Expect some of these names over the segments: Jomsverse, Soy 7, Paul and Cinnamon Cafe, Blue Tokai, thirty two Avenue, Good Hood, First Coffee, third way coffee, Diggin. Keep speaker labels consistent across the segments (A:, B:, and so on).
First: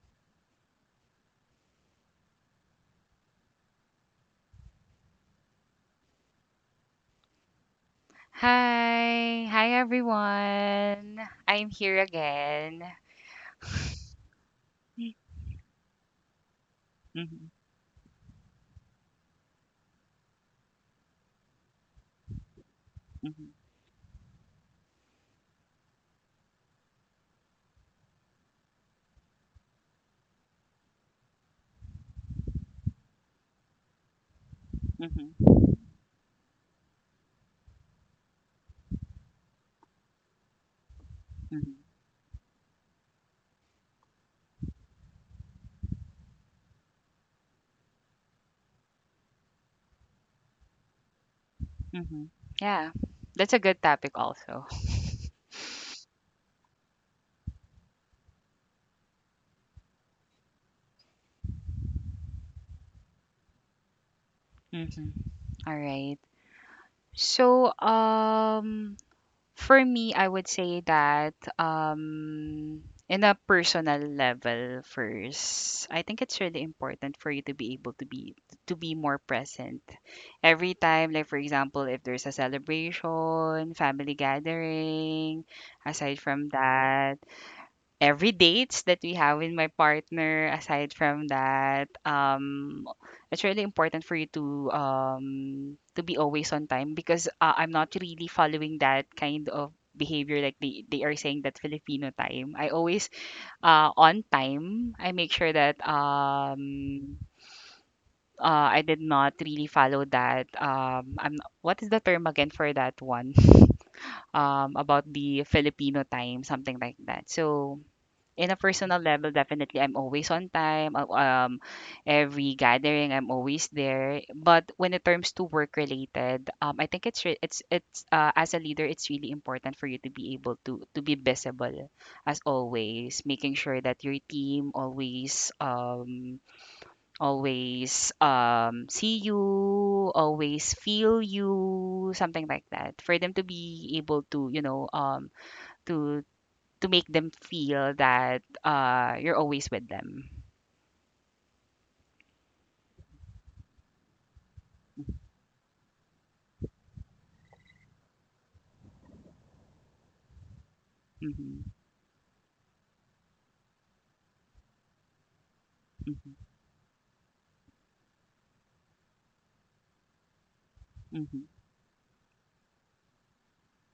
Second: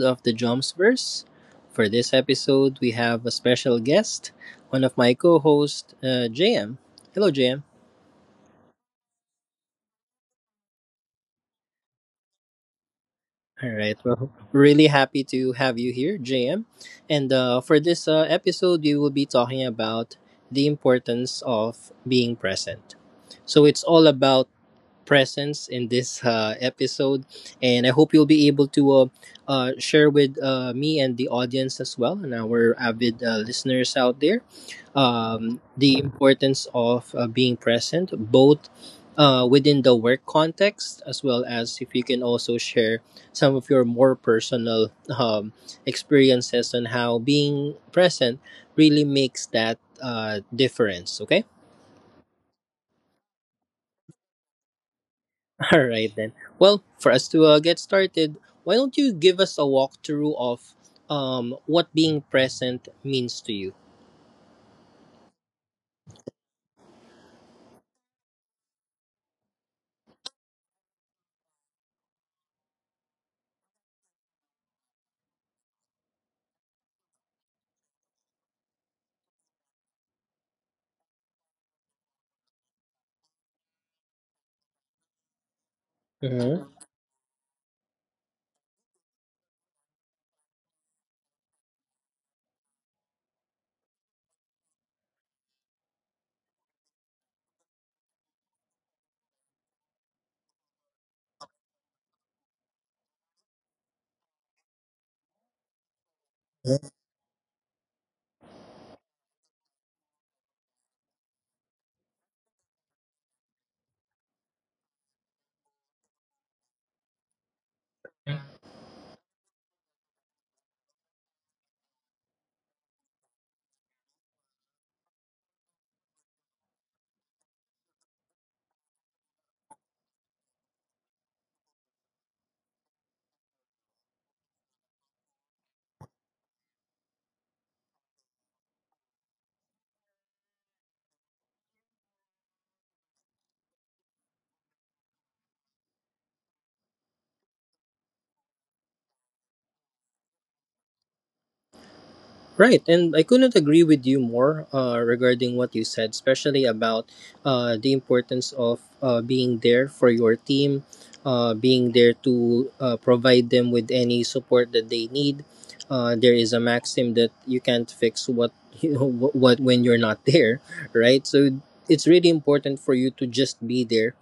A: of the Jomsverse. For this episode, we have a special guest, one of my co hosts, JM. Hello, JM.
B: Hi. Hi, everyone. I'm here again.
A: All right, well, really happy to have you here, JM. And
B: Mhm,
A: uh, for this episode, we will be talking about the importance of being present.
B: mhm,
A: So, it's all about presence in this episode. And I hope you'll be able to share with me and the audience as well, and our avid listeners out there,
B: mhm,
A: the importance of being present, both within the work context, as well as
B: mhm,
A: if you can also share some of your more personal um, experiences on how being present really makes that difference. Okay.
B: mhm. Yeah, that's a good topic also.
A: All right then. Well, for us to get started, why don't you give us a walkthrough of what being present means to you?
B: Mhm. All right. So, for me, I would say that in a personal level first, I think it's really important for you to be able to be more present every time. Like for example, if there's a celebration, family gathering, aside from that, every dates that we have with my partner aside from that it's really important for you to be always on time because I'm not really following that kind of behavior, like they are saying that Filipino time. I always on time, I make sure that
A: Mm-hmm.
B: I did not really follow that. I'm, what is the term again for that one? About the Filipino time, something like that. So in a personal level, definitely I'm always on time. Every gathering I'm always there. But when it comes to work related, I think it's as a leader, it's really important for you to be able to be visible as always, making sure that your team always always see you, always feel you, something like that, for them to be able to to make them feel that you're always with them.
A: Right, and I couldn't agree with you more regarding what you said, especially about the importance of being there for your team,
B: Mm-hmm,
A: being there to provide them with any support that they need. There is
B: mm-hmm,
A: a maxim that you can't fix what you know, what when you're not there, right? So
B: mm-hmm,
A: it's really important for you to just be there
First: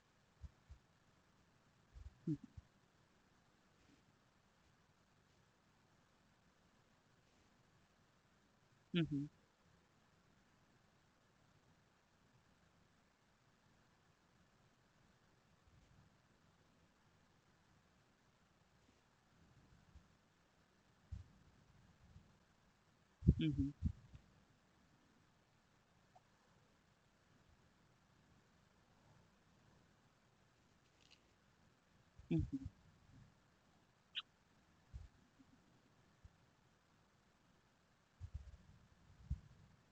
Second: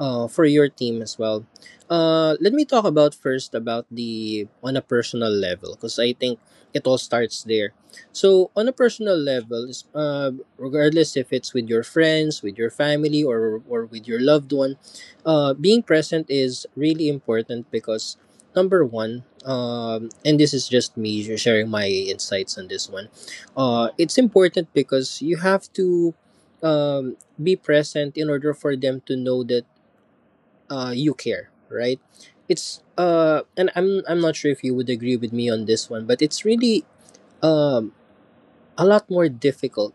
A: for your team as well. Let me talk about first about the on a personal level because I think it all starts there. So on a personal
B: mm-hmm,
A: level, regardless if it's with your friends, with your family, or with your loved one, being present is really important because, number one, and this is just me sharing my insights on this one.
B: mm-hmm,
A: It's important because you have to be present in order for them to know that you care, right?
B: mm-hmm,
A: It's and I'm not sure if you would agree with me on this one, but it's really um a lot more difficult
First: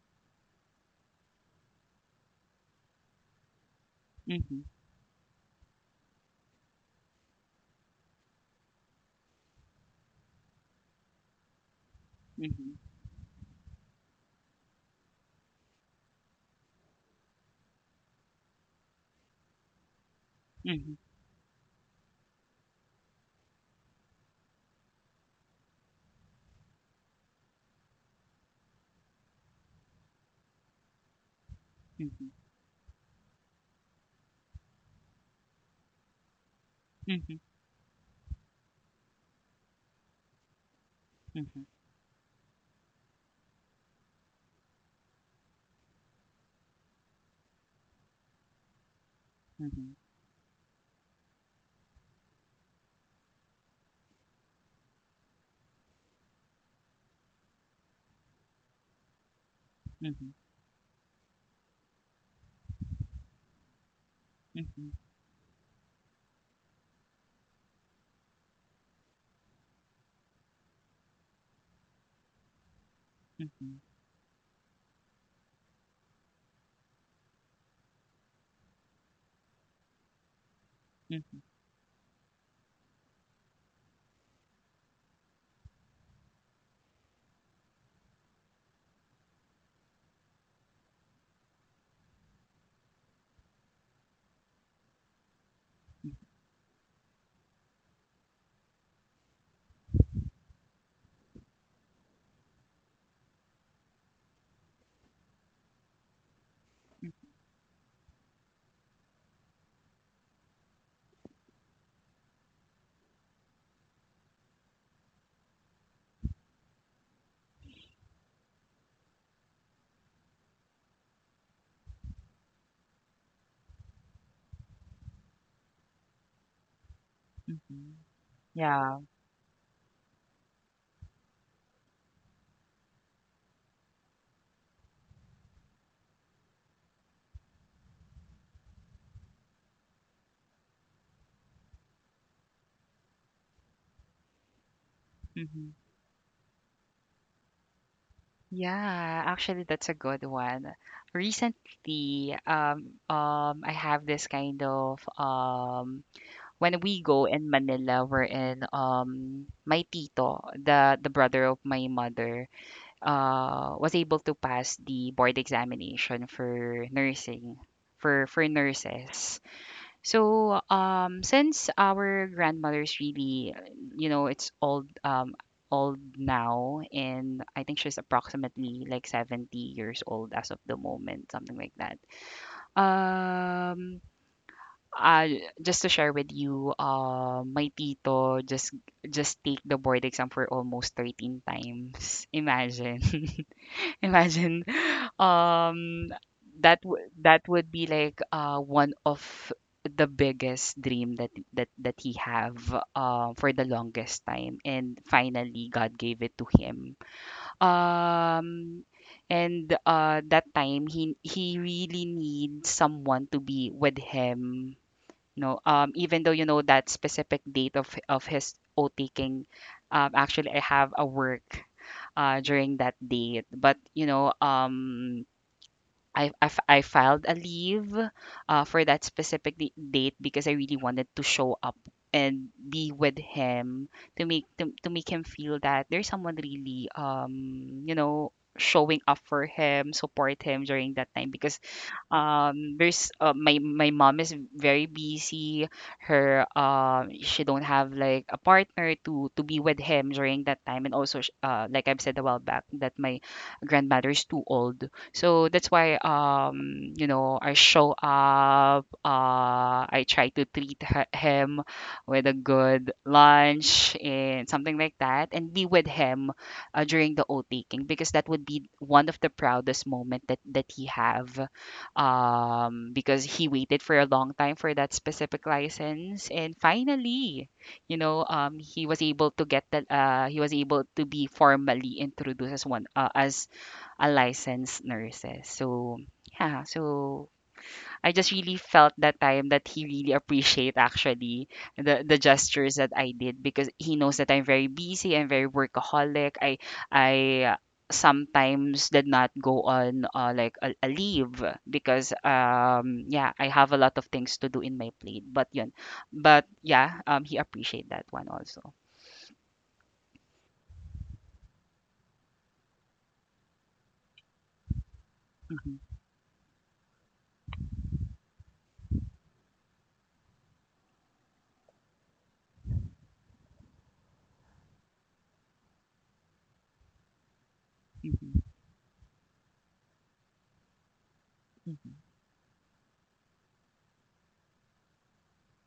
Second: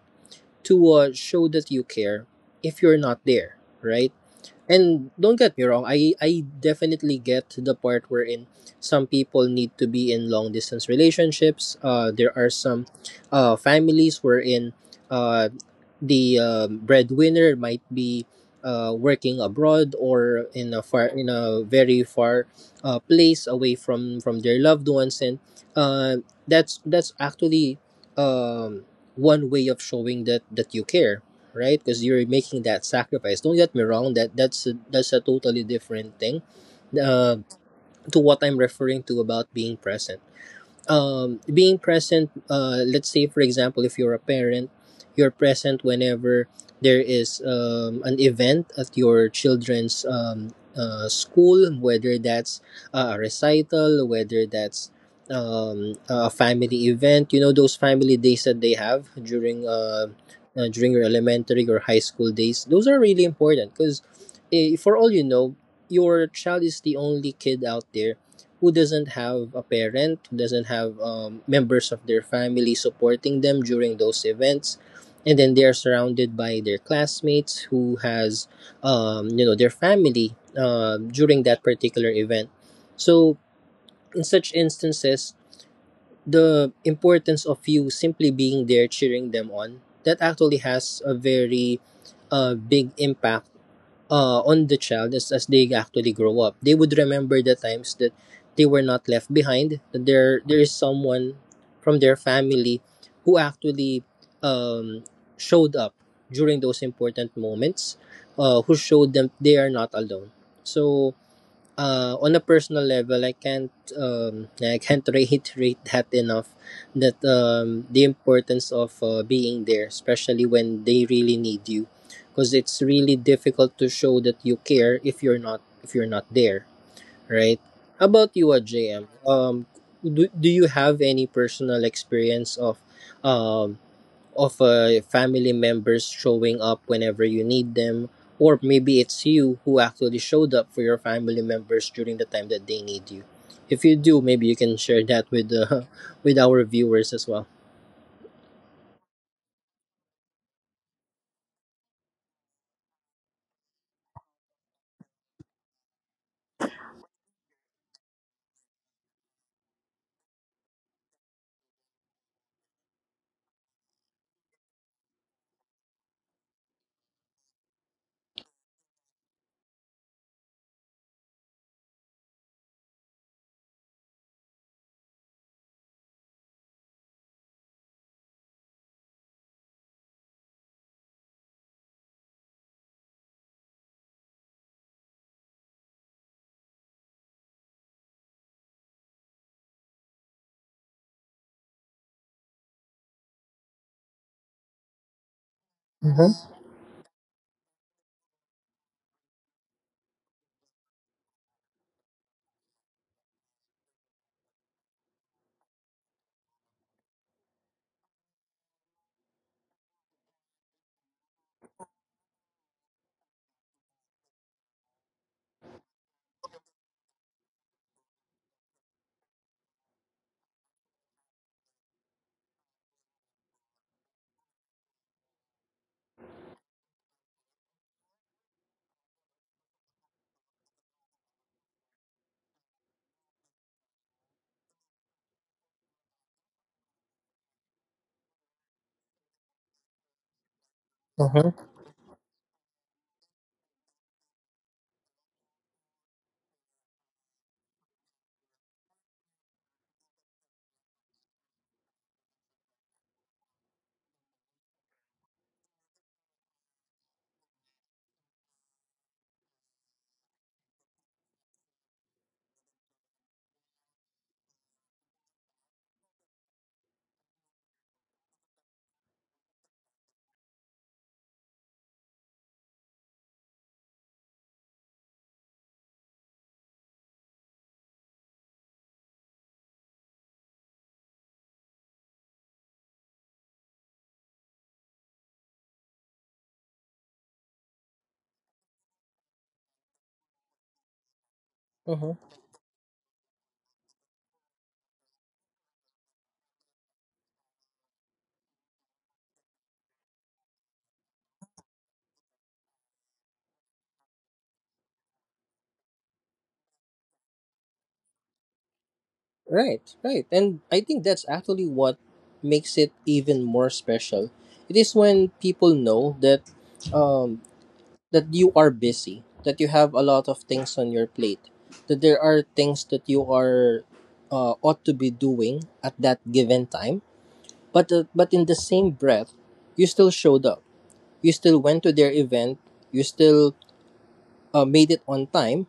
A: to show that you care if you're not there, right?
B: mm-hmm,
A: And don't get me wrong, I definitely get to the part wherein some people need to be in long distance relationships. There are
B: mm-hmm,
A: some families wherein uh, the breadwinner might be working abroad or in
B: mm-hmm,
A: a
B: mm-hmm,
A: far in a very far place away from their loved ones, and uh, that's actually um, one way of showing that you care, right? Because you're
B: mm-hmm,
A: making that sacrifice. Don't get me wrong. That's a totally different thing uh,
B: mm-hmm,
A: to what I'm referring to about being present. Um,
B: mm-hmm,
A: being present, let's say, for example, if you're a parent, you're present whenever there is an event at your children's school, whether that's a recital, whether that's a family event, you know, those family days that they have during.
B: mm-hmm,
A: During your elementary or high school days, those are really important because,
B: mm-hmm,
A: for all you know, your child is the only kid out there who doesn't have a parent, who doesn't have members of their family supporting them
B: mm-hmm,
A: during those events, and then they are surrounded by their classmates who has you know their family
B: mm-hmm.
A: during that particular event. So in such instances, the importance of you simply being there cheering them on, that actually has a very big impact on the child as they actually grow up. They would remember the times that they were not left behind, that there is someone from their family who actually um, showed up during those important moments, who showed them they are not alone. So on a personal level, I can't yeah, I can't reiterate that enough. That the importance of being there, especially when they really need you, because it's really difficult to show that you care if you're not there, right? How about you,
B: Yeah.
A: JM? Do you have any personal experience of um, family members showing up whenever you need them, or maybe it's you who actually showed up for your family members during the time that they need you? If you do, maybe you can share that with
B: Mm-hmm.
A: with our viewers as well.
B: Yeah, actually that's a good one. Recently, I have this kind of when we go in Manila, we're in my tito, the brother of my mother, was able to pass the board examination for nursing, for nurses. So since our grandmother's really, you know, it's old, old now, and I think she's approximately like 70 years old as of the moment, something like that. um uh, just to share with you, my tito just take the board exam for almost 13 times. Imagine. Imagine. Um,
A: Mm-hmm.
B: that that would be like one of the biggest dream that that he have for the longest time, and finally God gave it to him. Um, and that time, he really needs someone to be with him. No, even though you know, that specific date of his O taking, actually I have a work during that date. But you know, I filed a leave for that specific date, because I really wanted to show up and be with him, to make to make him feel that there's someone really, you know, showing up for him, support him during that time. Because
A: Mm-hmm.
B: there's my mom is very busy, her, she don't have like a partner to be with him during that time. And also like I've said a while back, that my grandmother is too old, so that's why, you know, I show up, I try to treat him with a good lunch and something like that, and be with him during the oath taking, because that would be one of the proudest moment that he have, because he waited for a long time for that specific license, and finally, you know, he was able to get that. He was able to be formally introduced as one, as a licensed nurse. So yeah, so I just really felt that time that he really appreciate actually
A: Hmm.
B: the gestures that I did, because he knows that I'm very busy, I'm very workaholic. I sometimes did not go on, like a leave, because yeah, I have a lot of things to do in my plate, but yun, but yeah, he appreciate that one also.
A: Right, right. And I think that's actually what makes it even more special. It is when people
B: Mhm,
A: know that um, that you are busy, that you have a lot of things on your plate, that there are things that you are ought to be doing at that given time. But
B: mhm,
A: in the same breath, you still showed up. You still went to their event. You still made it on time,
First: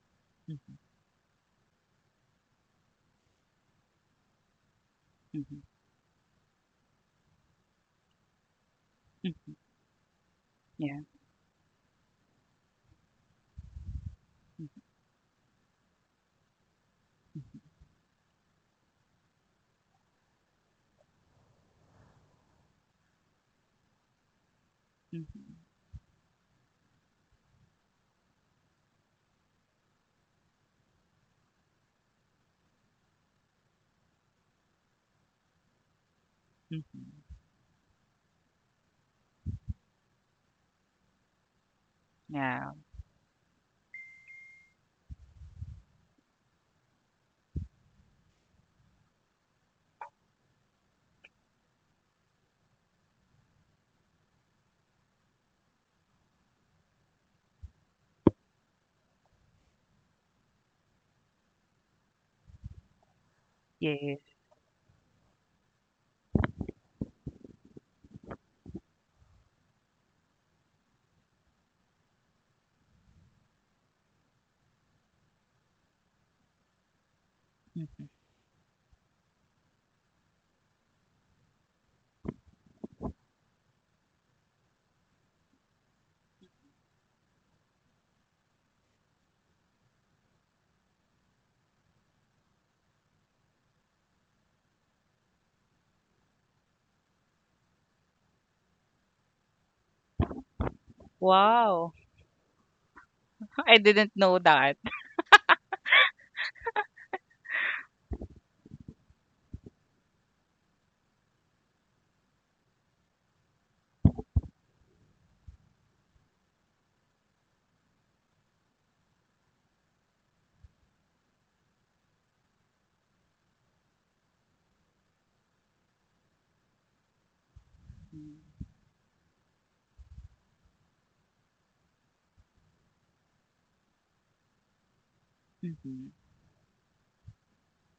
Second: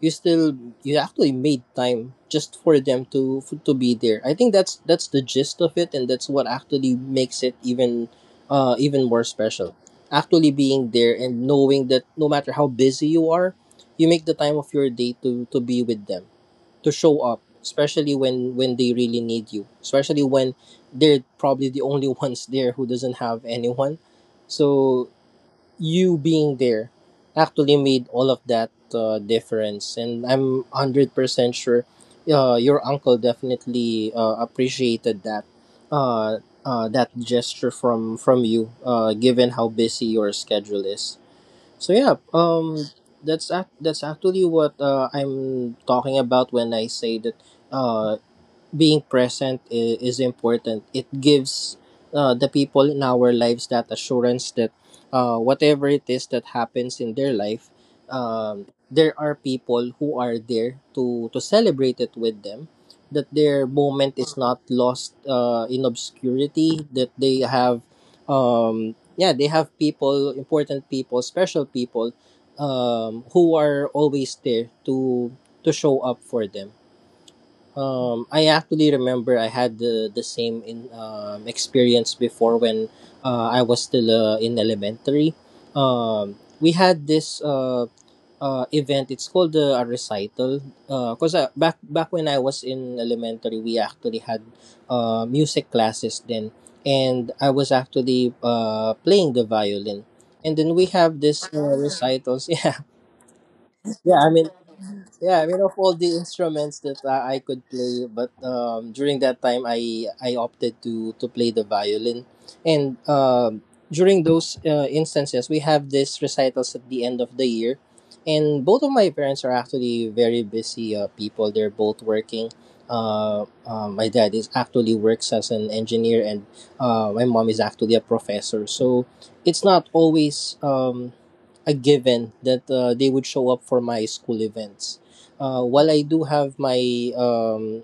A: you still
B: mhm,
A: you actually made time just for them to to be there. I think that's the gist
B: mhm,
A: of it, and that's what actually makes it even even more
B: mhm, mhm.
A: special. Actually being
B: Yeah.
A: there and knowing that no matter how busy you are, you make the time
B: Mhm,
A: of your day to be with them, to show up, especially when they really need you, especially when they're probably the only ones there who doesn't have anyone. So
B: mhm,
A: you being there actually made all of that difference, and I'm 100% sure your uncle definitely appreciated that uh,
B: mhm.
A: that gesture from you given how busy your schedule is. So yeah,
B: Yeah.
A: that's actually what I'm talking about when I say that uh, being present is important. It gives the people in our lives that assurance that whatever it is that happens in their life, there are people who are there to celebrate it with them. That their moment
B: Yes.
A: is not lost in obscurity. That they have, yeah, they have people, important people, special people, who are always there to show up for them.
B: Mhm.
A: I actually remember I had the same in experience before when I was still in elementary. We had this event. It's called a recital. Because back when I was in elementary, we actually had music classes then, and I was actually playing the violin. And then we have this
B: Wow.
A: recitals. Yeah,
B: I didn't
A: yeah.
B: know that.
A: I mean, of all the instruments that I could play, but during that time, I opted to play the violin, and during those instances, we have these recitals at the end of the year, and both of my parents are actually very busy people. They're both working. My dad is actually works as an engineer, and my mom is actually a professor. So it's not always a given that they would show up for my school events. While
B: Mm-hmm.
A: I do have my um,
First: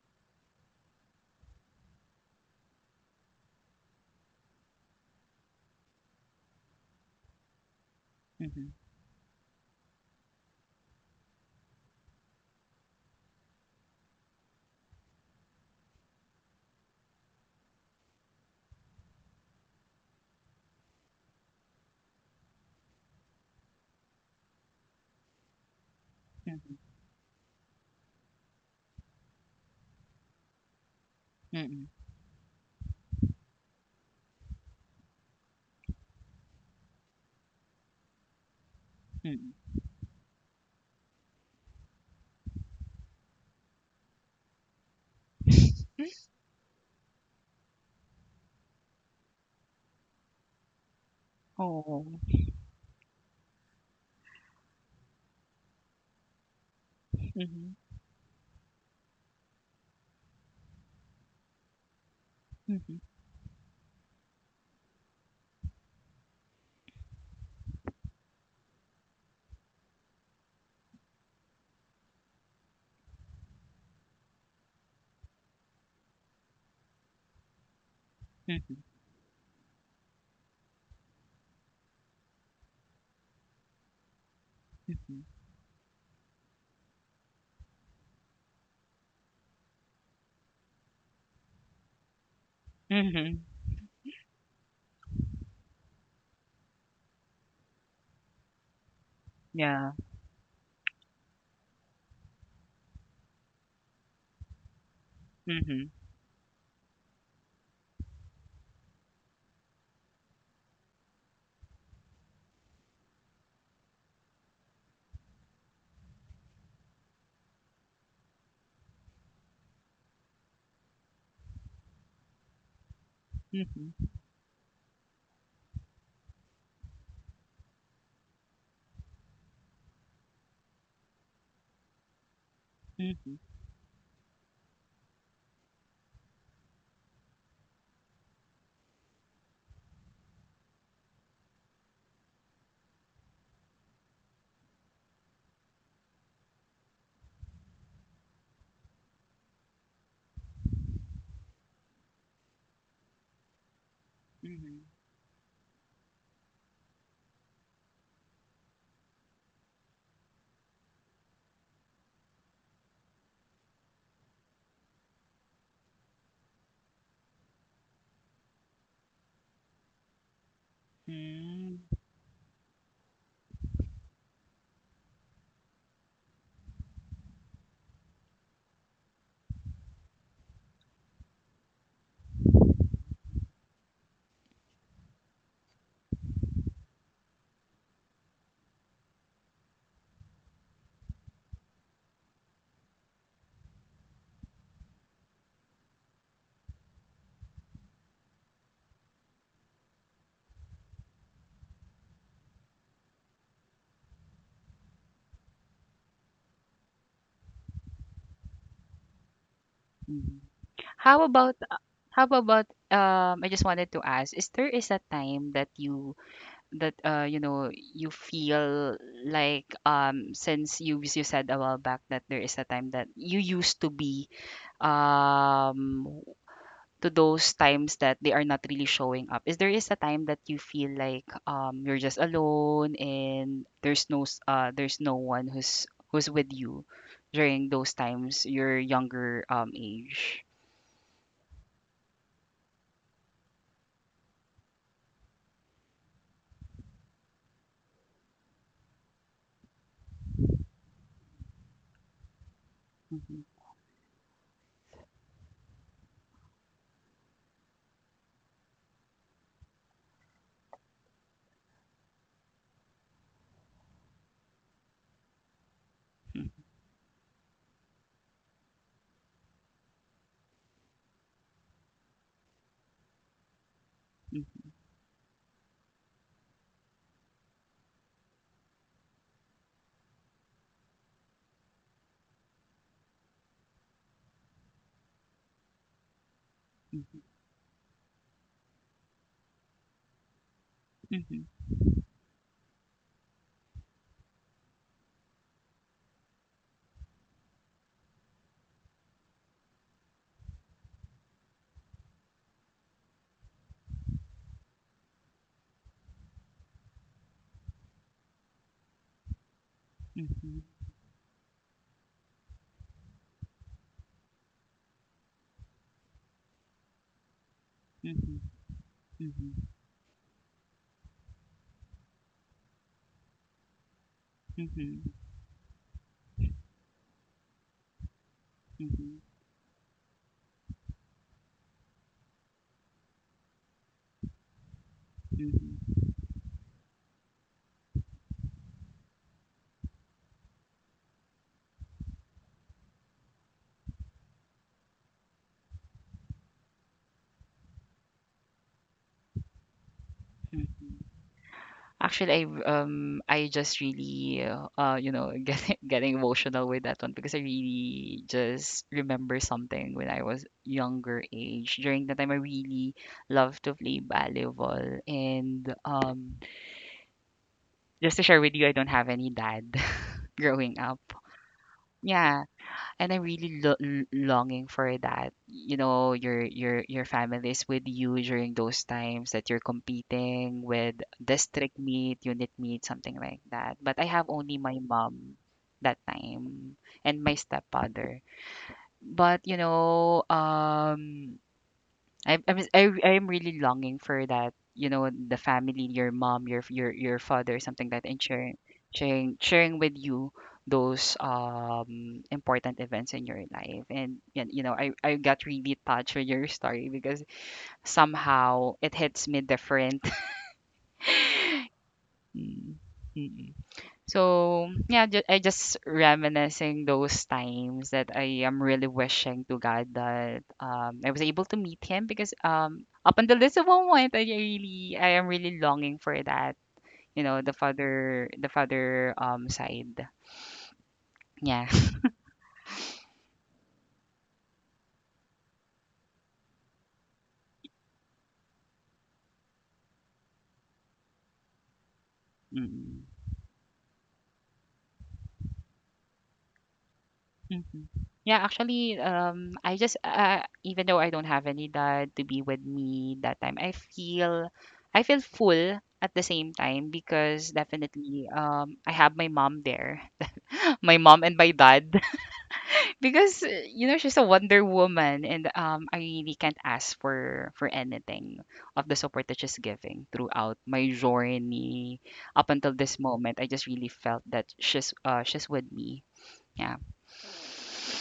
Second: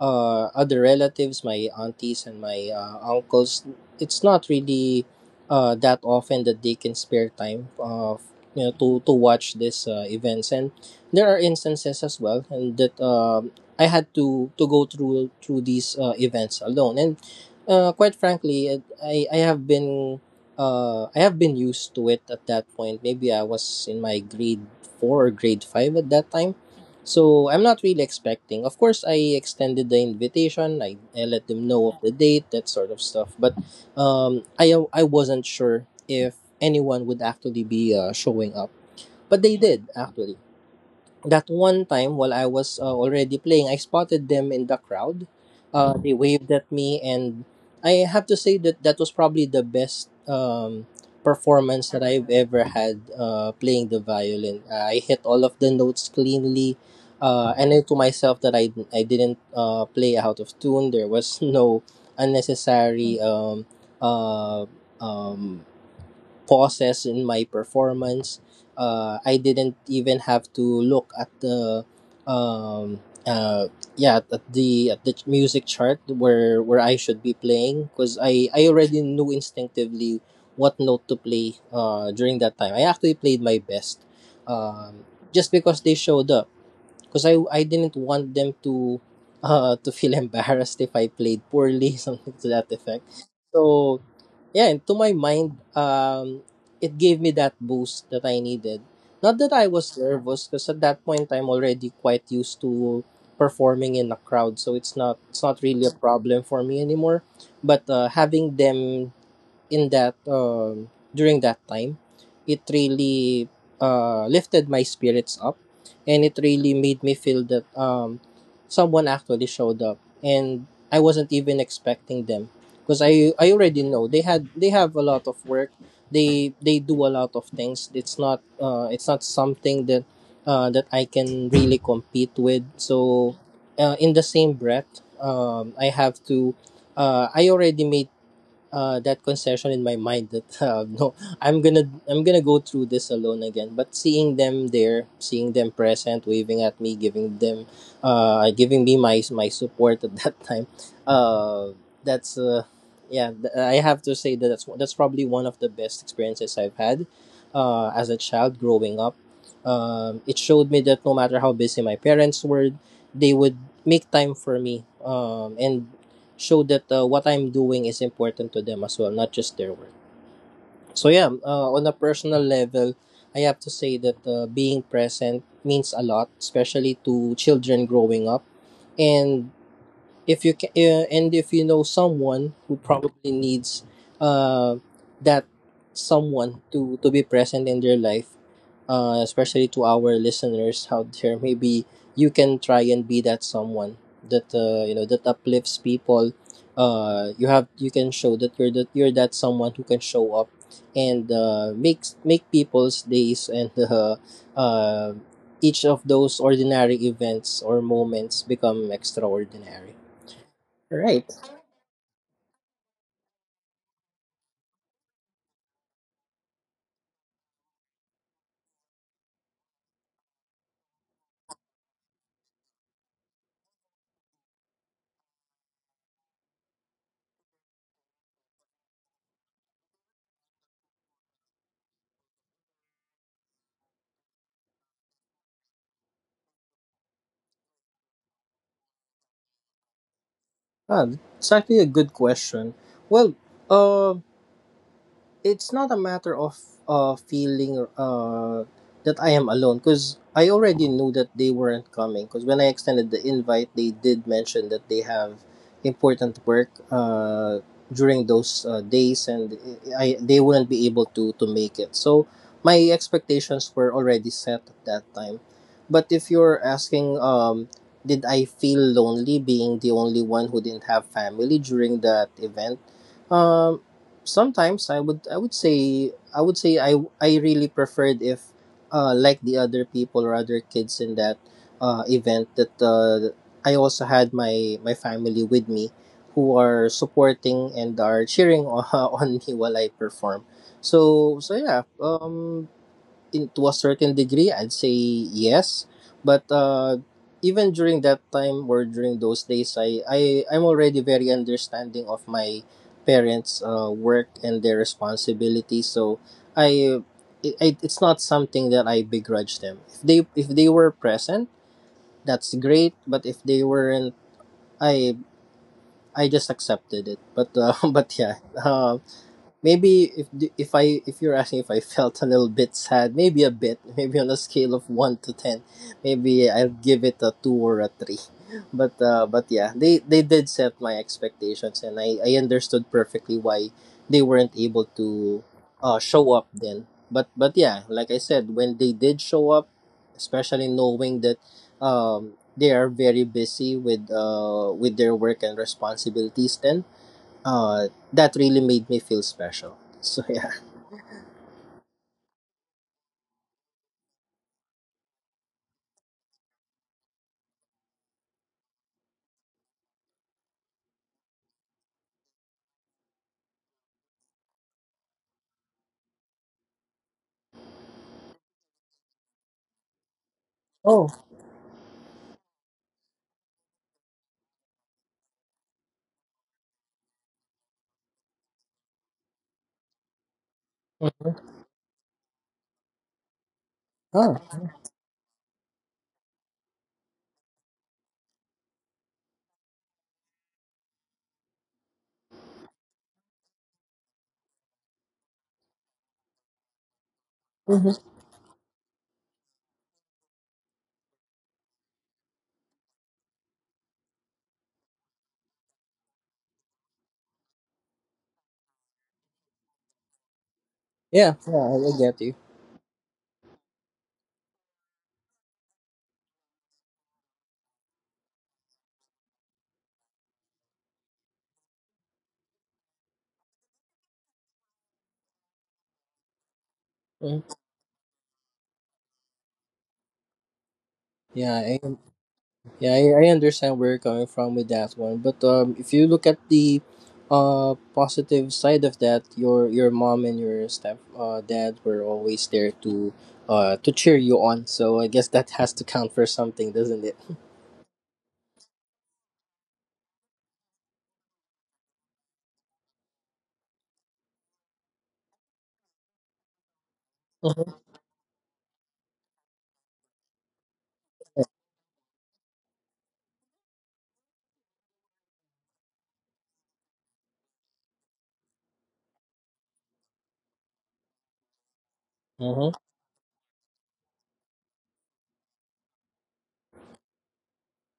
A: other relatives, my aunties and my uncles, it's not really that often that they can spare time you know,
B: Mm-hmm.
A: to watch these events. And there are instances as well and that I had to go through these events alone. And quite frankly, I have been I have been used to it at that point. Maybe I was in my grade four or grade five at that time,
B: Mm-hmm.
A: so I'm not really expecting. Of course, I extended the invitation. I let them
B: Mm-hmm.
A: know of the date, that sort of stuff. But I wasn't sure if anyone would actually be showing up. But they
B: Mm-hmm.
A: did actually. That one time while I was already playing, I spotted them in the crowd. They waved at me, and I have to say that that was probably the best performance that
B: Oh.
A: I've ever had playing the violin. I hit all of the notes cleanly.
B: Mm-hmm.
A: And I to myself that I didn't play out of tune. There was no
B: Mm-hmm.
A: unnecessary uh, um, pauses in my performance. I didn't even have to look at the um, uh, yeah at the music chart where I should be playing because I
B: Mm-hmm.
A: already knew instinctively what note to play during that time. I actually played my best um,
B: Mm-hmm.
A: just because they showed up, because I didn't want them to feel embarrassed if I played poorly, something to that effect.
B: Mm-hmm.
A: So yeah, and to my mind, it gave me that boost that I needed. Not that I
B: Yeah.
A: was nervous, because at that point I'm already quite used to performing in a crowd, so it's not really
B: Mm-hmm.
A: a problem for me anymore. But having them in that, during that time it really lifted my spirits up, and it really made me feel that someone actually showed up, and I wasn't even expecting them because I already
B: Mm-hmm.
A: know they have a lot of work. They do a lot of things. It's not it's not something that that I can really compete with.
B: Mm-hmm.
A: So in the same breath, I have to I already made that concession in my mind that no, I'm gonna go through this alone again. But seeing them there, seeing them present, waving at me, giving me my my support at that time, uh, that's yeah, I have to say that
B: Mm-hmm.
A: that's probably one of the best experiences I've had, as a child growing up. It showed me that no matter how busy my parents were, they would make time for me. And show that what I'm doing is important to them as well, not just their work. So yeah, on
B: Mm-hmm.
A: a personal level, I have to say that being present means a lot, especially to children growing up. And if you can, and if you know someone who probably needs uh, that someone to be present in their life, especially to our listeners out there, maybe you can try and be that someone that that uplifts people. You can show that you're that you're that someone who can show up and make people's days, and uh, each of those ordinary events or moments become extraordinary.
B: How about I just wanted to ask, is there is a time that you, that you know, you feel like, since you said a while back that there is a time that you used to be, um to those times that they are not really showing up, is there is a time that you feel like you're just alone, and there's no there's no one who's with you during those times, your younger age?
A: Ah, it's actually a good question. Well, uh, it's not a matter of feeling that I am alone, because I already knew that they weren't coming. Because when I extended the
B: Mhm,
A: invite, they did mention that they have important work during those days, and they wouldn't be able to make it. So my expectations were already set at that time. But if you're asking, did I feel lonely being the only one who didn't have family during that event? Um,
B: mhm,
A: sometimes I would say I really preferred if like the other people or other kids in that event that I also had my my family with me, who are
B: mhm,
A: supporting and are cheering on, me while I perform. So
B: mhm,
A: so yeah, in, to a certain degree, I'd say yes. But even during that time or during those days, I'm already very understanding of my parents' work and their responsibilities. So I it's not something that I begrudge them. If
B: mhm,
A: they were present, that's great. But if they weren't, I I just accepted it. But but
B: mhm,
A: yeah,
B: mhm,
A: Maybe if I if you're asking if I felt a little bit sad, maybe a bit, maybe on a scale of
B: mhm,
A: one to ten, maybe I'll give it a two or a three.
B: mhm, mhm.
A: But yeah, they did set my expectations, and I understood perfectly why they weren't able to
B: Mhm,
A: show up then. But yeah, like I said, when they did show up, especially knowing that they are very busy with their work and responsibilities then, that really made me feel special. So yeah,
B: mhm. Actually, I just really, you know, getting emotional with that one, because I really just remember something when I was younger age. During that time, I really loved to play volleyball, and just to share with you, I don't have any dad growing up.
A: Oh.
B: Yeah, and I'm really longing for that. You know, your family is with you during those times that you're competing with
A: Mm-hmm.
B: district meet, unit meet, something like that. But I have
A: Oh.
B: only my mom that time and my stepfather. But you know, I am really longing for that. You know, the family, your mom, your father, something like
A: Mm-hmm.
B: that, and sharing with you those important events in your life. And you know, I got really touched with your story, because somehow it hits me different.
A: Yeah. Yeah. I get you.
B: Mm, mm, so yeah, I just reminiscing those times that I am really wishing to God that I was able to meet him, because up until this moment, I really I am really longing for that. You know,
A: Mhm.
B: the father side. Yeah.
A: Yeah. Yeah. I understand where you're coming from with that one. But if you look at the positive side of that, your mom and your step dad were always there
B: Mm.
A: to cheer you on. So I guess that has to count for something, doesn't it?
B: Mhm. Yeah, actually, I just even though I don't have any dad to be with me that time, I feel full at the same time, because definitely I have my mom there, my mom and my dad because you know, she's a Wonder Woman, and I really can't ask for anything of the support that she's giving throughout my journey up
A: Mm-hmm.
B: until this moment. I just really felt that she's with me. Yeah.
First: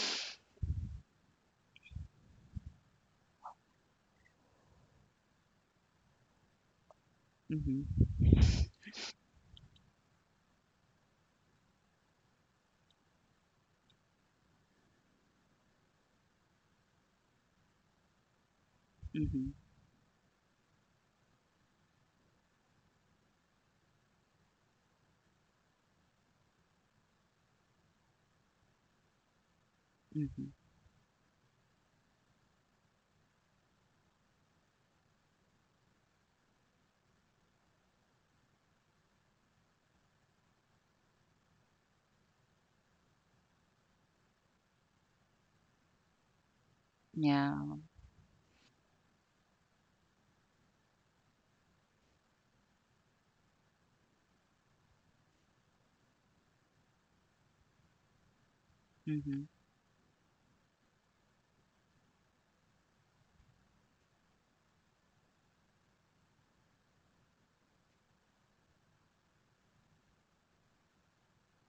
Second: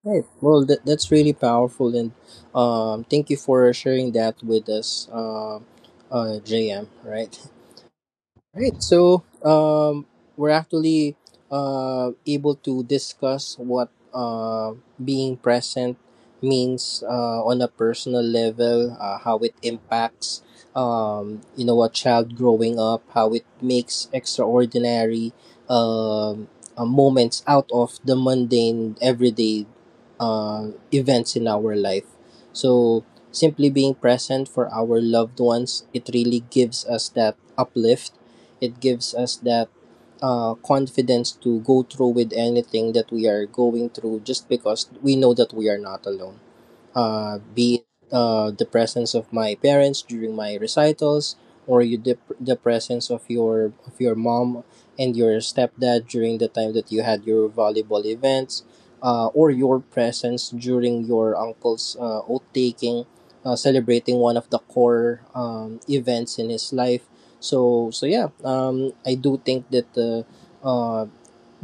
A: Right. Well, that's really powerful, and thank you for sharing that with us, JM. Right.
B: Mhm.
A: Right. So we're actually able to discuss what uh, being present means on a personal level, how
B: Mhm.
A: it impacts, you know, a child growing up, how it makes extraordinary um moments out of the mundane everyday
B: Mhm.
A: events in our life. So simply being present for our loved ones, it really gives us that uplift. It gives us that confidence to go through with anything that we are going through, just because we know that we are not alone.
B: Yeah.
A: Be it the presence of my parents during my recitals, or you the presence of your mom and your stepdad during the time that you had your volleyball events,
B: Mhm.
A: or your presence during your uncle's oath taking, celebrating one of the core events in his life. So so yeah, I do think that the uh,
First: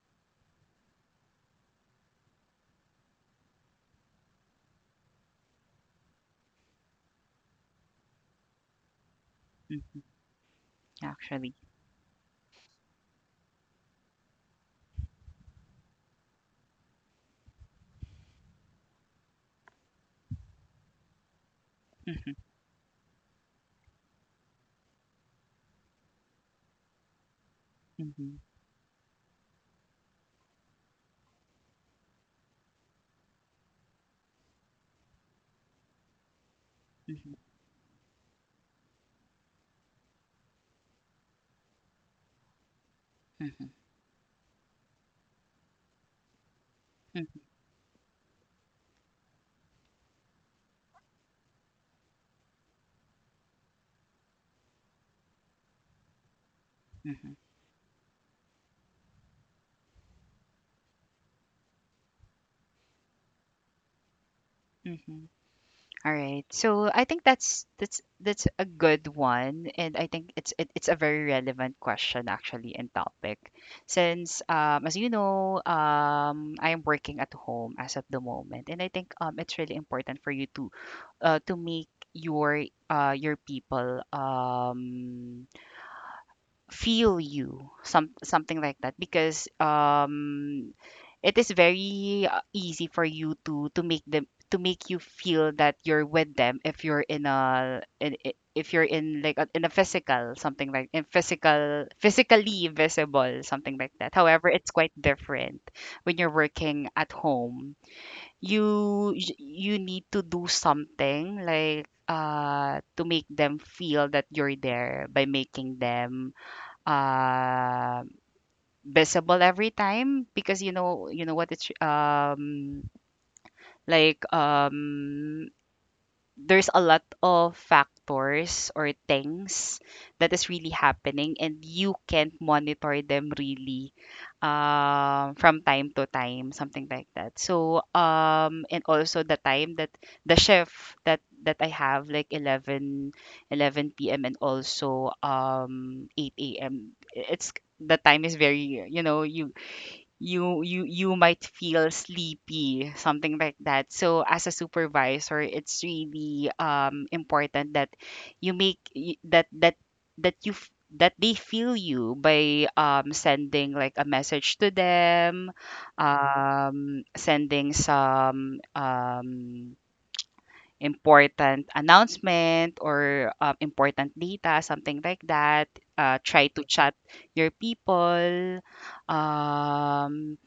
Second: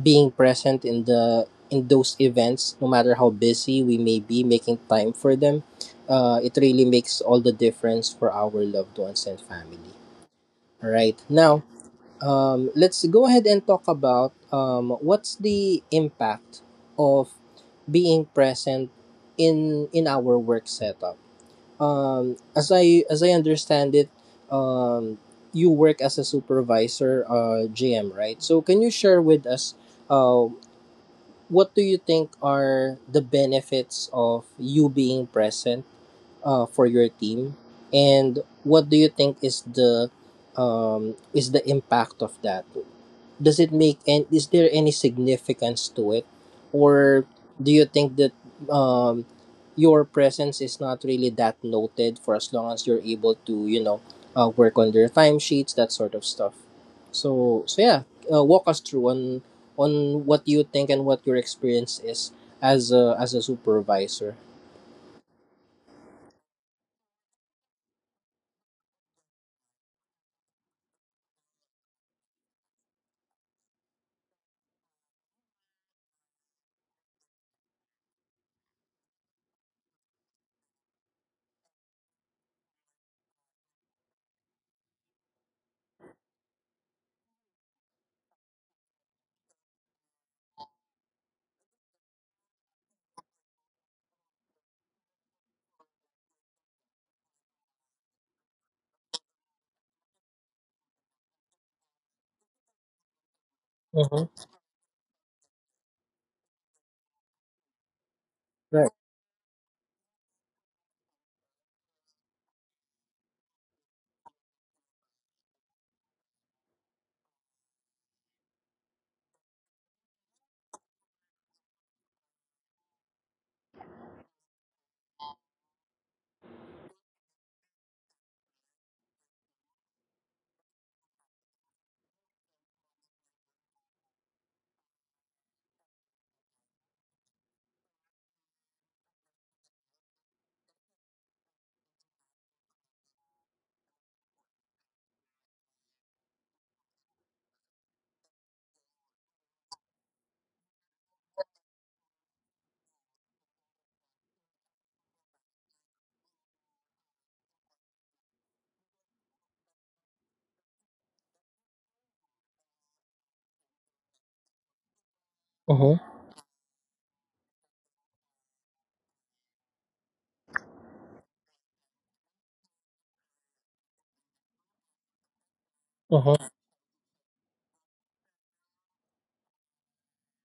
A: being present in the in those events, no matter how busy we may be, making time for them, it really makes all the difference for our loved ones and family.
B: Mhm.
A: All right,
B: Actually.
A: now let's go ahead and talk about what's the impact of being present in our work setup.
B: Mhm.
A: As I understand it, um, you work as a supervisor, GM,
B: Mhm.
A: right? So can you share with us uh, what do you think are the benefits of you being present for your
B: Mhm.
A: team, and what do you think is the impact of that? Does
B: Mhm.
A: it make, and is there any significance to it, or
B: Mhm.
A: do you think that um, your presence is not really that noted for as long as you're able to, you know, work on their timesheets, that sort of stuff?
B: Mhm.
A: So so yeah, walk us through on what you think and what your experience is as a supervisor.
B: Mhm. All right. So I think that's a good one, and I think it's it's a very relevant question actually and topic, since as you know, I am working at home as of the moment, and I think it's really important for you to make your people feel you, some something like that. Because it is very easy for you to make them to make you feel that you're with them if you're in a, in, if you're in like a, in a physical, something like in physical, physically visible, something like that.
A: Mm-hmm.
B: However it's quite different when you're working at home.
A: Right.
B: You need to do something like to make them feel that you're there by making them uh, visible every time, because you know, what it's like, there's a lot of factors or things that is really happening, and you can't monitor them really from time to time, something like that. So and also the time, that the shift that I have, like 11 p.m and also 8 a.m, it's, the time is very, you know, you might feel sleepy, something like that. So as a supervisor, it's really important that you make y- that that that that they feel you by sending like a message to them,
A: Mm-hmm.
B: sending some important announcement, or important data, something like that. Try to chat your people, um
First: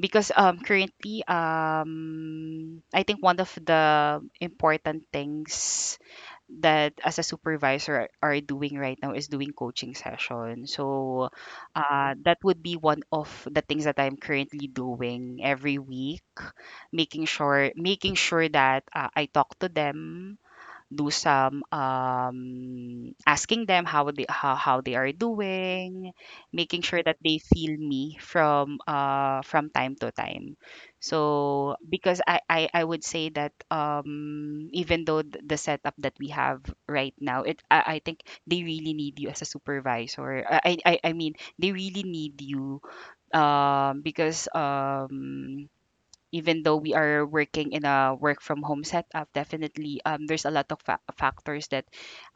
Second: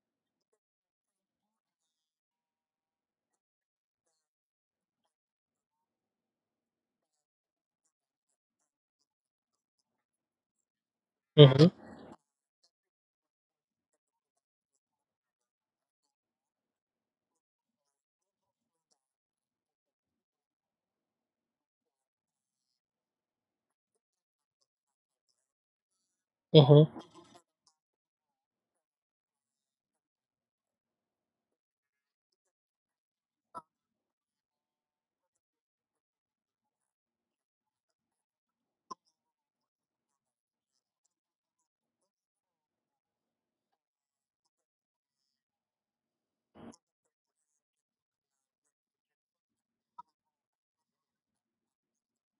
B: because, currently, I think one of the important things that as a supervisor are doing right now is doing coaching session. So,
A: Mm-hmm.
B: that would be one of the things that I'm currently doing every week, making sure that I talk to them, do some asking them how they, how they are doing, making sure
A: Mm-hmm.
B: that they feel me from time to time. So because I would say that even though the setup that we have right now, it I, think they really need you as a supervisor. I mean they really need you, because even though we are working in a work from home setup, definitely there's a lot of factors that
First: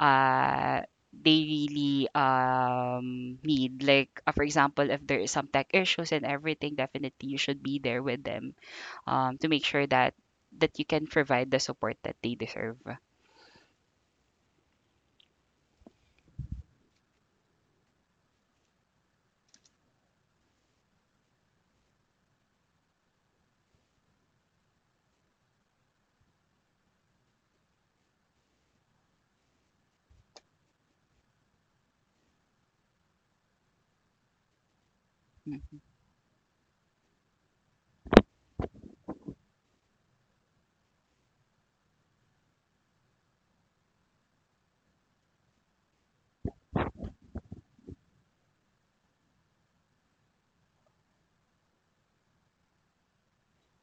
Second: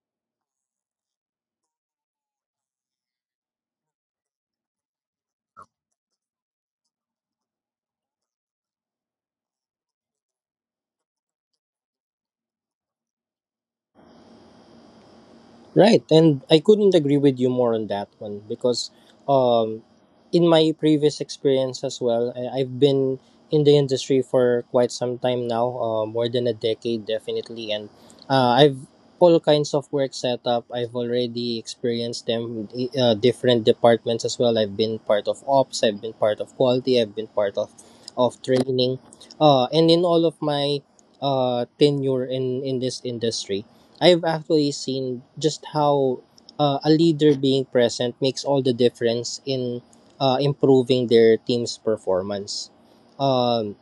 B: uh, they really need. Like, for example, if there is some tech issues and everything, definitely you should be there with them to make sure that you can provide the support that they deserve.
A: Right, and I couldn't agree with you more on that one, because um, in my previous experience as well, I've been in the industry for quite some time now, more than a decade definitely, and I've all kinds of work set up. I've already experienced them with different departments as well. I've been part of
B: Mm-hmm.
A: ops, I've been part of quality, I've been part of training, and in all of my tenure in this industry, I've actually seen just how a leader being present makes all the difference in improving their team's performance. Um,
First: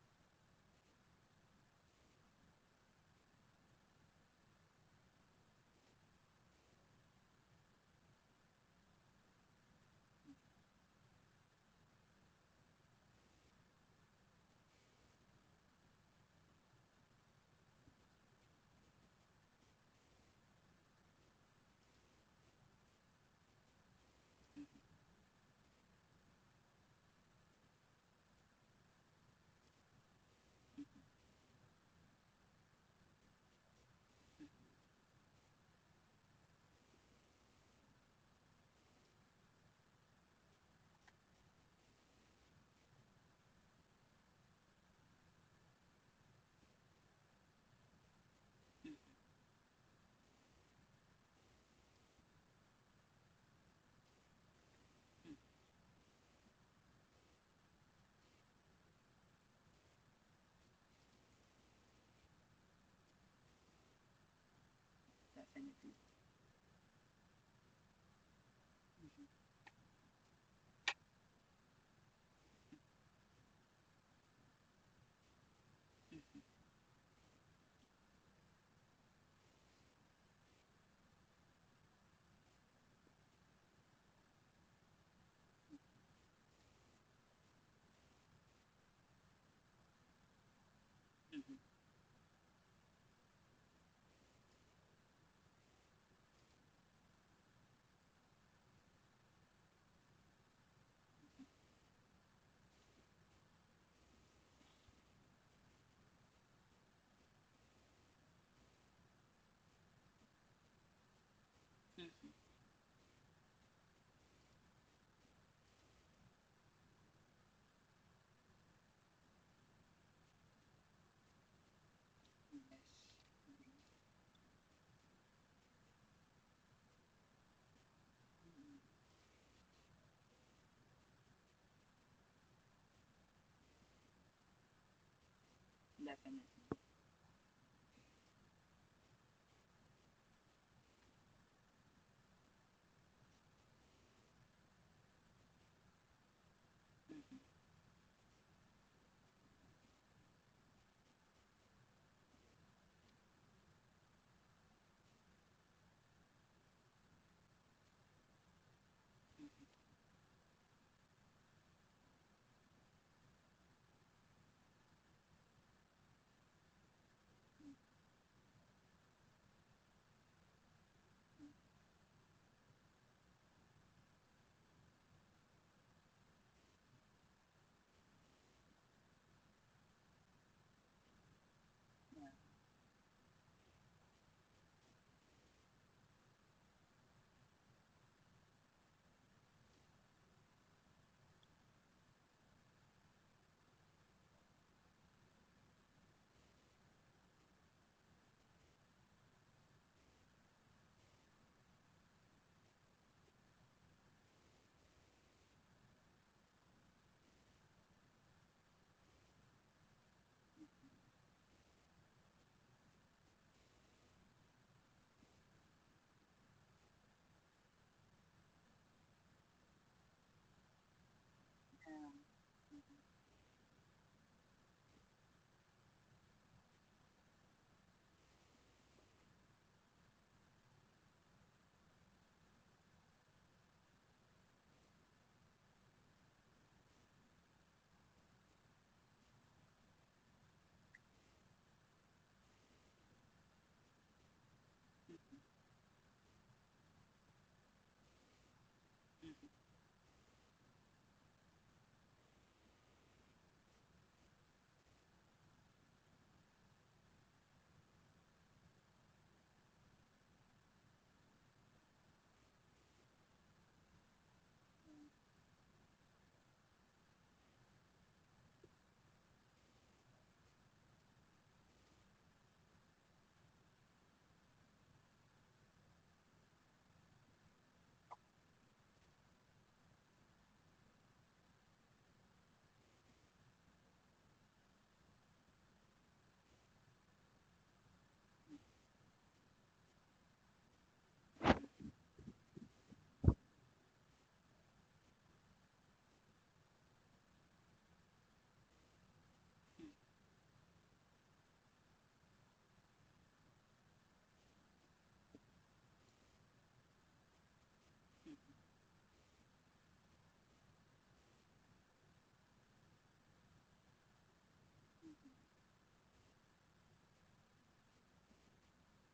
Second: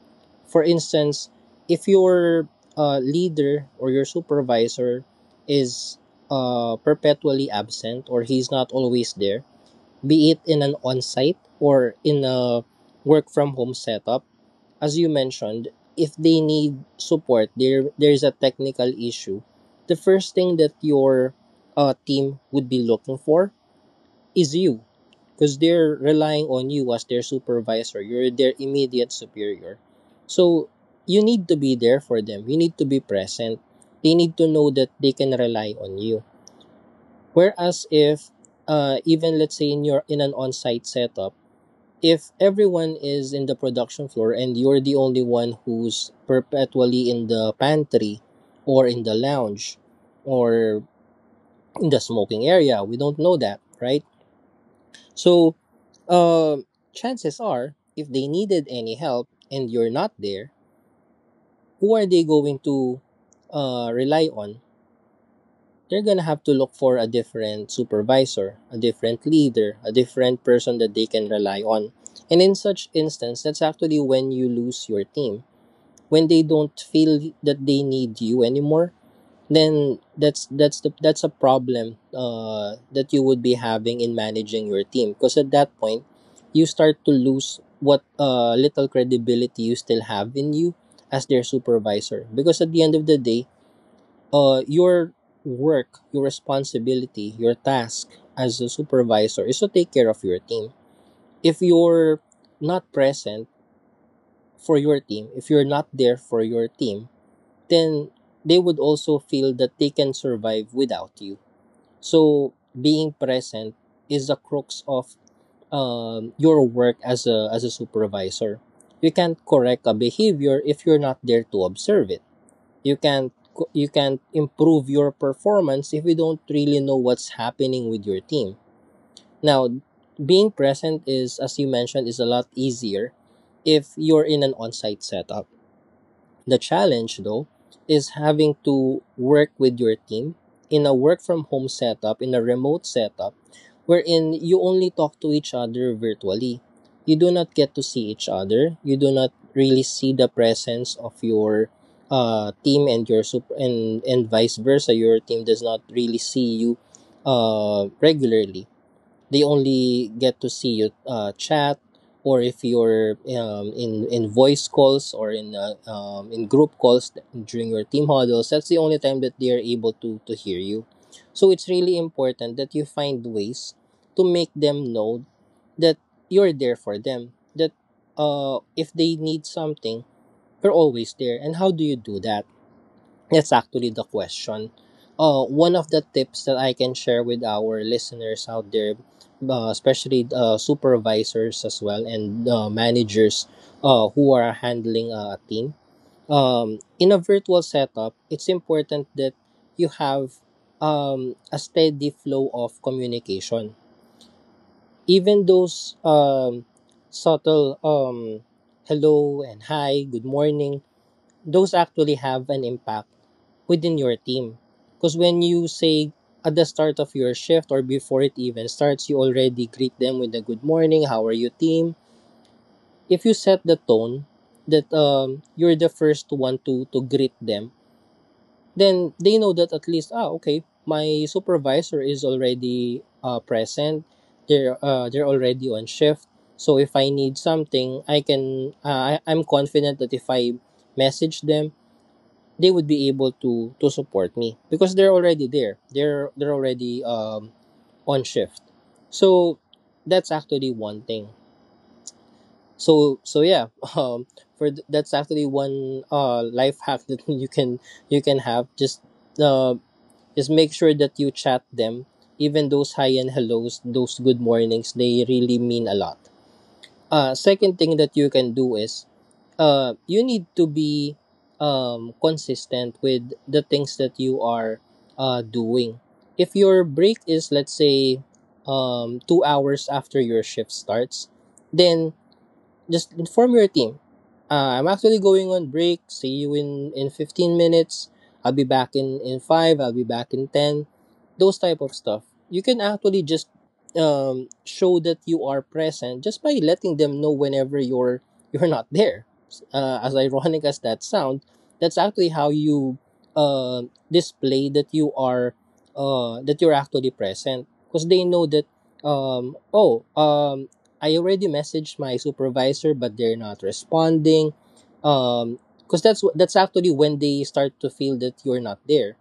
A: for instance, if your leader or your supervisor is perpetually absent or he's not always there, be it in an on site or in a work from home setup, as you mentioned, if they need support, there's a technical issue. The first thing that your team would be looking for is you, because they're relying on you as their supervisor. You're their immediate superior, so you need to be there for them. You need to be present. They need to know that they can rely on you. Whereas if even let's say in your in an on-site setup, if everyone is in the production floor and you're the only one who's perpetually in the pantry, or in the lounge, or in the smoking area, we don't know that, right? So, uh, chances are, if they needed any help and you're not there, who are they going to rely on? They're gonna have to look for a different supervisor, a different leader, a different person that they can rely on. And in such instance, that's actually when you lose your team, when they don't feel that they need you anymore. Then that's the that's a problem that you would be having in managing your team, because at that point you start to lose what little credibility you still have in you as their supervisor, because at the end of the day, your work, your responsibility, your task as a supervisor is to take care of your team. If you're not present for your team, if you're not there for your team, then they would also feel that they can survive without you. So being present is the crux of your work as a supervisor. You can't correct a behavior if you're not there to observe it. You can't improve your performance if you don't really know what's happening with your team. Now, being present, is as you mentioned, is a lot easier if you're in an on-site setup. The challenge, though, is having to work with your team in a work from home setup, in a remote setup, wherein you only talk to each other virtually. You do not get to see each other. You do not really see the presence of your team and your and vice versa. Your team does not really see you regularly. They only get to see you chat, or if you're in voice calls or in group calls during your team huddles. That's the only time that they are able to hear you. So it's really important that you find ways to make them know that you're there for them, that if they need something, you're always there. And how do you do that? That's actually the question. One of the tips that I can share with our listeners out there, especially supervisors as well and managers who are handling a team in a virtual setup, it's important that you have a steady flow of communication. Even those subtle hello and hi, good morning, those actually have an impact within your team. Because when you say at the start of your shift, or before it even starts, you already greet them with a good morning, how are you, team? If you set the tone that you're the first one to greet them, then they know that, at least, ah, okay, my supervisor is already present. They're already on shift. So if I need something, I can, I'm confident that if I message them, they would be able to support me because they're already there. They're already on shift. So that's actually one thing. So that's actually one life hack that you can have. Uh just make sure that you chat them. Even those hi and hellos, those good mornings, they really mean a lot. Second thing that you can do is you need to be consistent with the things that you are doing. If your break is, let's say, 2 hours after your shift starts, then just inform your team. I'm actually going on break. See you in 15 minutes. I'll be back in 5. I'll be back in 10. Those type of stuff. You can actually just show that you are present just by letting them know whenever you're you're not there. As ironic as that sounds, that's actually how you uh, display that you are that you're actually present because they know that um, oh um, I already messaged my supervisor, but they're not responding. Um, that's actually when they start to feel that you're not there.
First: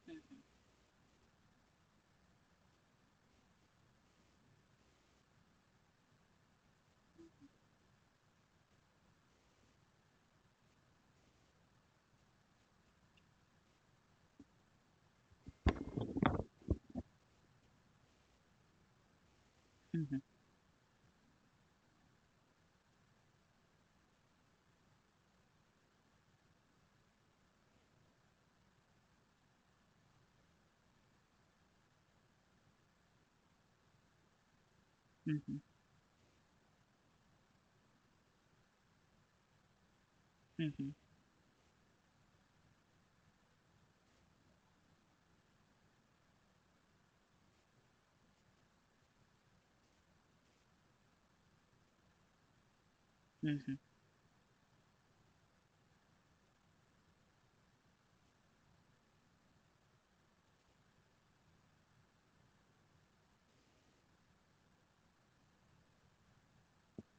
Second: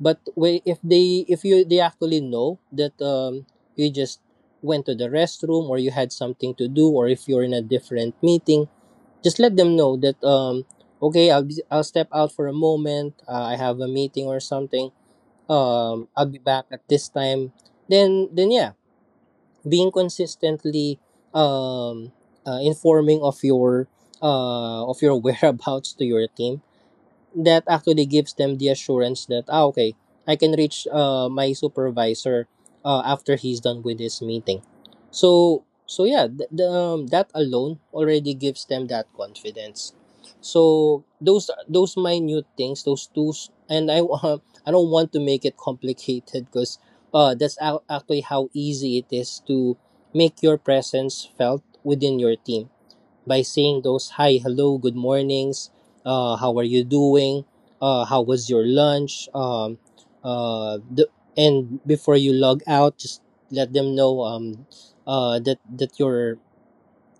A: But wh- if they if you they actually know that you just went to the restroom, or you had something to do, or if you're in a different meeting, just let them know that okay, I'll step out for a moment. I have a meeting or something. I'll be back at this time. Then then yeah, being
B: Mm-hmm.
A: consistently um, informing of your whereabouts to your team, that actually gives them the assurance that, ah, okay, I can reach my supervisor after he's done with this meeting.
B: Mm-hmm.
A: So that alone already gives them that confidence.
B: Mm-hmm.
A: So those minute things, those tools. And I I don't want to make it complicated because actually how easy it is to make your presence felt within your team, by
B: Mm-hmm.
A: saying those hi, hello, good mornings, how are you doing, how was your lunch, uh, the, and before you log out, just let them know that you're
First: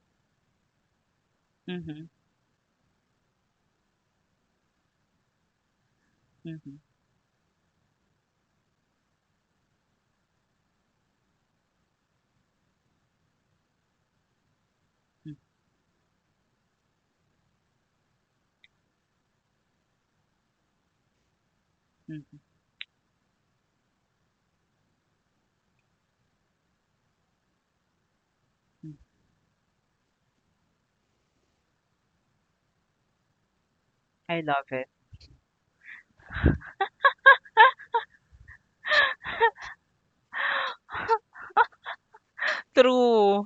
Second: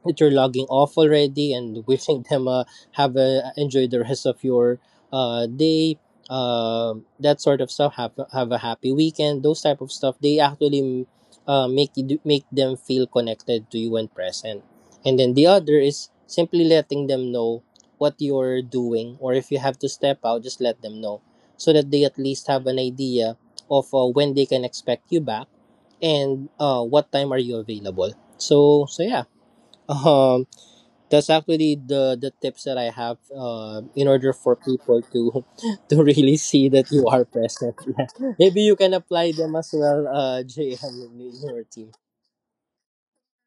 A: logging off already, and
B: Mm-hmm.
A: wishing them enjoy the rest of your day.
B: Mm-hmm.
A: That sort of stuff. Have a happy weekend, those type of stuff, they actually make them feel connected to you and present. And then the other is simply letting them know what you're doing, or if you have to step out, just let them know so that they at
B: Mm-hmm.
A: least have an idea of when they can expect you back, and what time are you available. So um, that's actually the tips that I have. In order
B: I
A: for
B: love it.
A: people to to really see that you are present. Yeah. Maybe you can apply them as well, JM, in your team.
B: True.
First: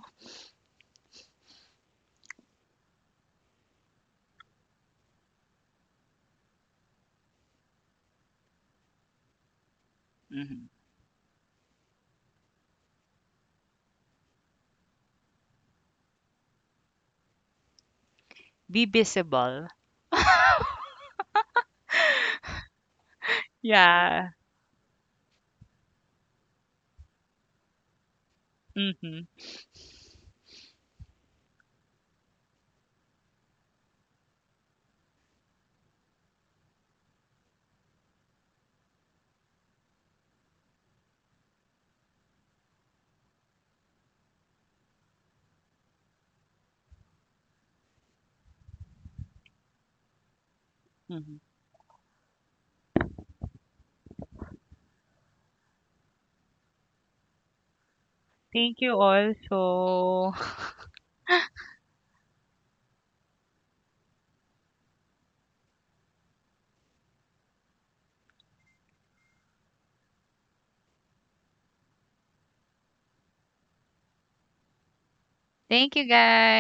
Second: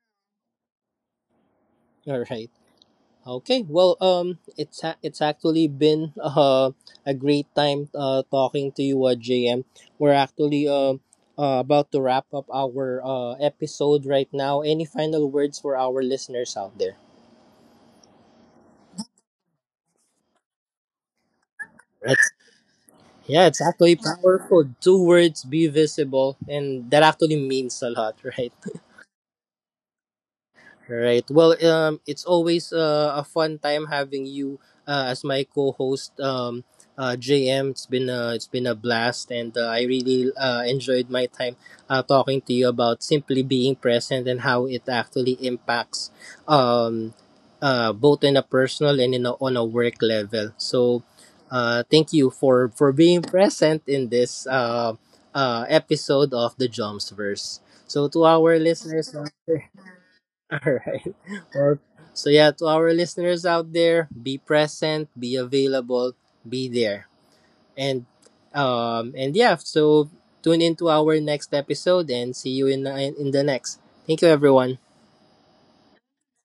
A: All right. Okay. Well, it's actually been a great time talking to you, JM. We're
B: Hmm.
A: actually about to wrap up our episode right now. Any final words for our listeners out there?
B: Be visible.
A: Yeah, exactly.
B: Yeah.
A: Powerful. Two words, be visible, and that actually means a lot, right?
B: Mhm.
A: Right. Well, it's always a fun time having you as my co-host, JM. It's been a blast, and I really enjoyed my time talking to you about simply being present and how it actually impacts, um, both in a personal and on a work level. So,
B: Mhm.
A: thank you for being present in this episode of the Jumps Verse. So, to our
B: Thank you
A: listeners
B: all.
A: out there,
B: So.
A: all right. Well, to our listeners out there, be present, be available, be there, and and yeah. So tune into our next episode and see you in the next. Thank you, everyone.
B: Thank you guys.